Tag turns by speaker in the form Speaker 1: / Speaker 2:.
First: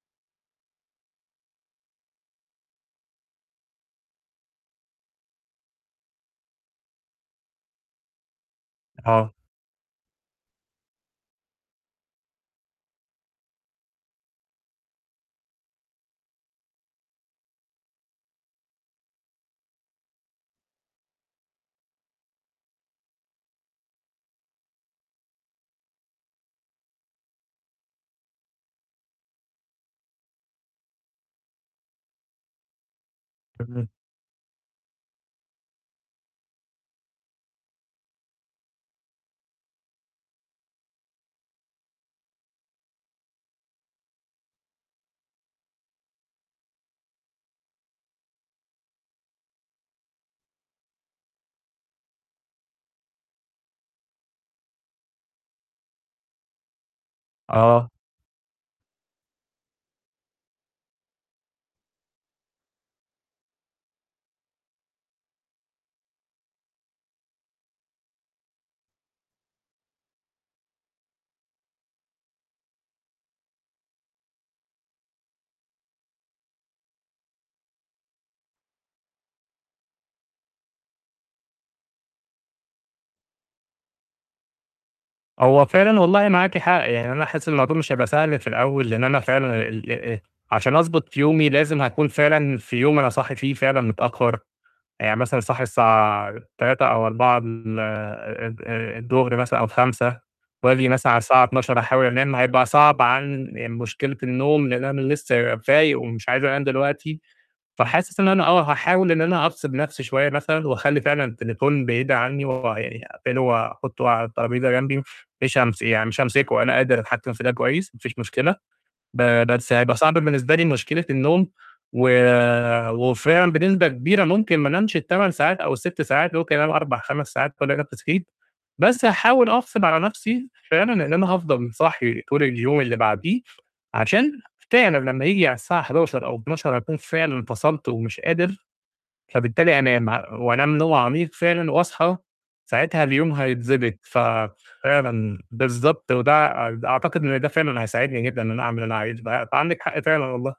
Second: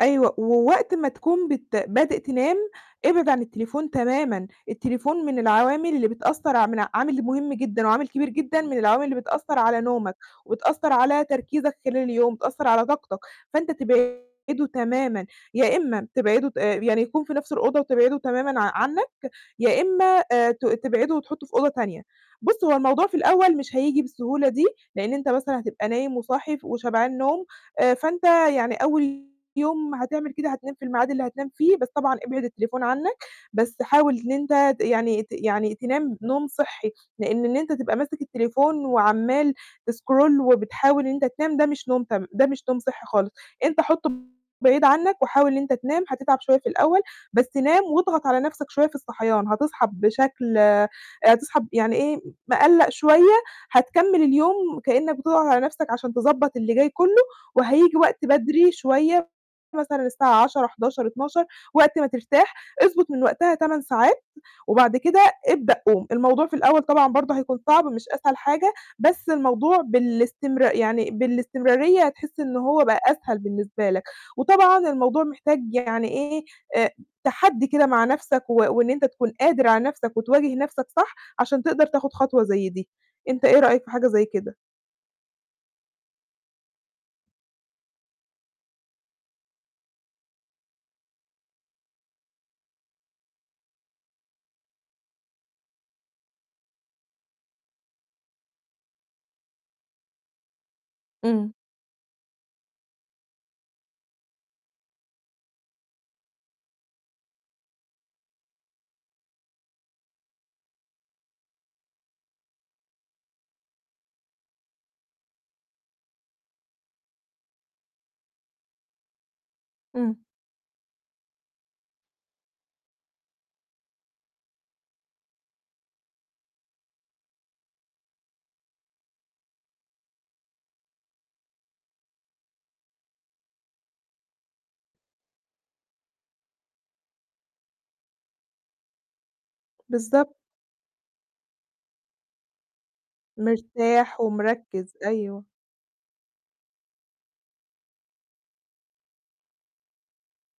Speaker 1: أيوه، ووقت ما تكون بت بادئ تنام، إبعِد عن التليفون تمامًا، التليفون من العوامل اللي بتأثر ع من عامل مُهم جدًا، وعامل كبير جدًا، من العوامل اللي
Speaker 2: آه.
Speaker 1: بتأثر على نومك، وبتأثر على تركيزك خلال اليوم، بتأثر على طاقتك، فأنت تبعده تمامًا، يا إما تبعده ت آآ، يعني يكون في نَفس الأوضة وتبعده تمامًا ع عنك، يا إما آآ، ت تبعده وتحطُه في أوضة تانية، بُص هو الموضوع في الأول مش هييجي بالسهولة دي، لإن أنت مثلًا هتبقى نايم وصاحي ف وشبعان نوم، آآ، فأنت يعني أول يوم هتعمل كده هتنام في الميعاد اللي هتنام فيه، بس طبعًا إبعِد التليفون عنك، بس
Speaker 2: تمام.
Speaker 1: حاول إن أنت يعني ت يعني تنام نوم صحّي، لإن إن أنت تبقى ماسك التليفون، وعمال تسكرول وبتحاول إن أنت تنام، ده مش نوم تم ده مش نوم صحّي خالص، أنت حطُه بعيد عنك، وحاول إن أنت تنام، هتتعب شوية في الأول، بس نام واضغط على نَفسك شوية في الصحيان، هتصحي بشكل آآ، هتصحي يعني إيه مقلّق شوية، هتكمل اليوم كأنك بتضغط على نَفسك عشان تضبّط اللي جاي كُلّه،
Speaker 2: آه.
Speaker 1: وهييجي وقت بدري شوية، مثلًا الساعة 22:00، 23:00، 00:00 وقت ما ترتاح، اضبط من وقتها 8 ساعات، وبعد كده ابدأ قوم، الموضوع في الأول طبعًا برضه هيكون صعب مش أسهل حاجة، بس الموضوع بالاستمرار يعني بالاستمرارية هتحِس إن هو بقى أسهل بالنسبة لك، وطبعًا الموضوع محتاج يعني إيه، آآ، تحدي كده مع نَفسك، و وإن أنت تكون قادر على نَفسك وتواجه نَفسك صح، عشان تقدر تاخد خطوة زي دي، أنت إيه رأيك في حاجة زي كده؟
Speaker 2: هو فعلًا والله معاكِ حق، يعني أنا حاسِس الموضوع مش هيبقى سهل في الأول، لإن أنا فعلًا ال ال عشان أضبط يومي لازم هاكون فعلًا في يوم أنا صاحي فيه فعلًا متأخر، يعني مثلًا صاحي الساعة 15:00 أو 16:00 ال ال الضُهر مثلًا أو 17:00 وآجي مثلًا على الساعة
Speaker 1: امم.
Speaker 2: 00:00 أحاول أنام، هيبقى صعب عن مشكلة النوم، لإن أنا لسه فايق ومش عايز أنام دلوقتي، فحاسس إن أنا آه، هاحاول إن أنا أفصِل نَفسي شوية مثلًا، وأخلّي فعلًا التليفون بعيد عني، ويعني أقفلُه وأحُطُّه على الترابيزة جمبي، م مش هامس يعني مش هامسكُه، أنا قادِر أتحكِم في ده كويس، ما فيش مشكلة، ب بس هيبقى صعب
Speaker 1: امم.
Speaker 2: بالنسبة لي مشكلة النوم، و وفعلًا بنسبة كبيرة ممكن ما أنامش ال8 ساعات أو ال6 ساعات، ممكن أنام 4، 5 ساعات وألاقي نَفسي صحيت، بس هاحاول أغصب على نَفسي فعلًا إن أنا هافضل صاحي طول اليوم اللي بعديه، عشان فعلًا لمّا ييجي على الساعة 23:00 أو 00:00 أكون فعلًا فصلت ومش قادر، فبالتالي أنام ه
Speaker 1: بالضبط.
Speaker 2: وأنام نوم عميق فعلًا، واصحى ساعتها اليوم هيتضبط، ف
Speaker 1: مرتاح ومركِّز،
Speaker 2: فعلًا
Speaker 1: أيوه.
Speaker 2: بالضبط، وده أد أعتقد إن ده فعلًا هيساعدني جدًا، إن أنا أعمل اللي أنا عايزُه، ب فعندِك حق فعلًا والله.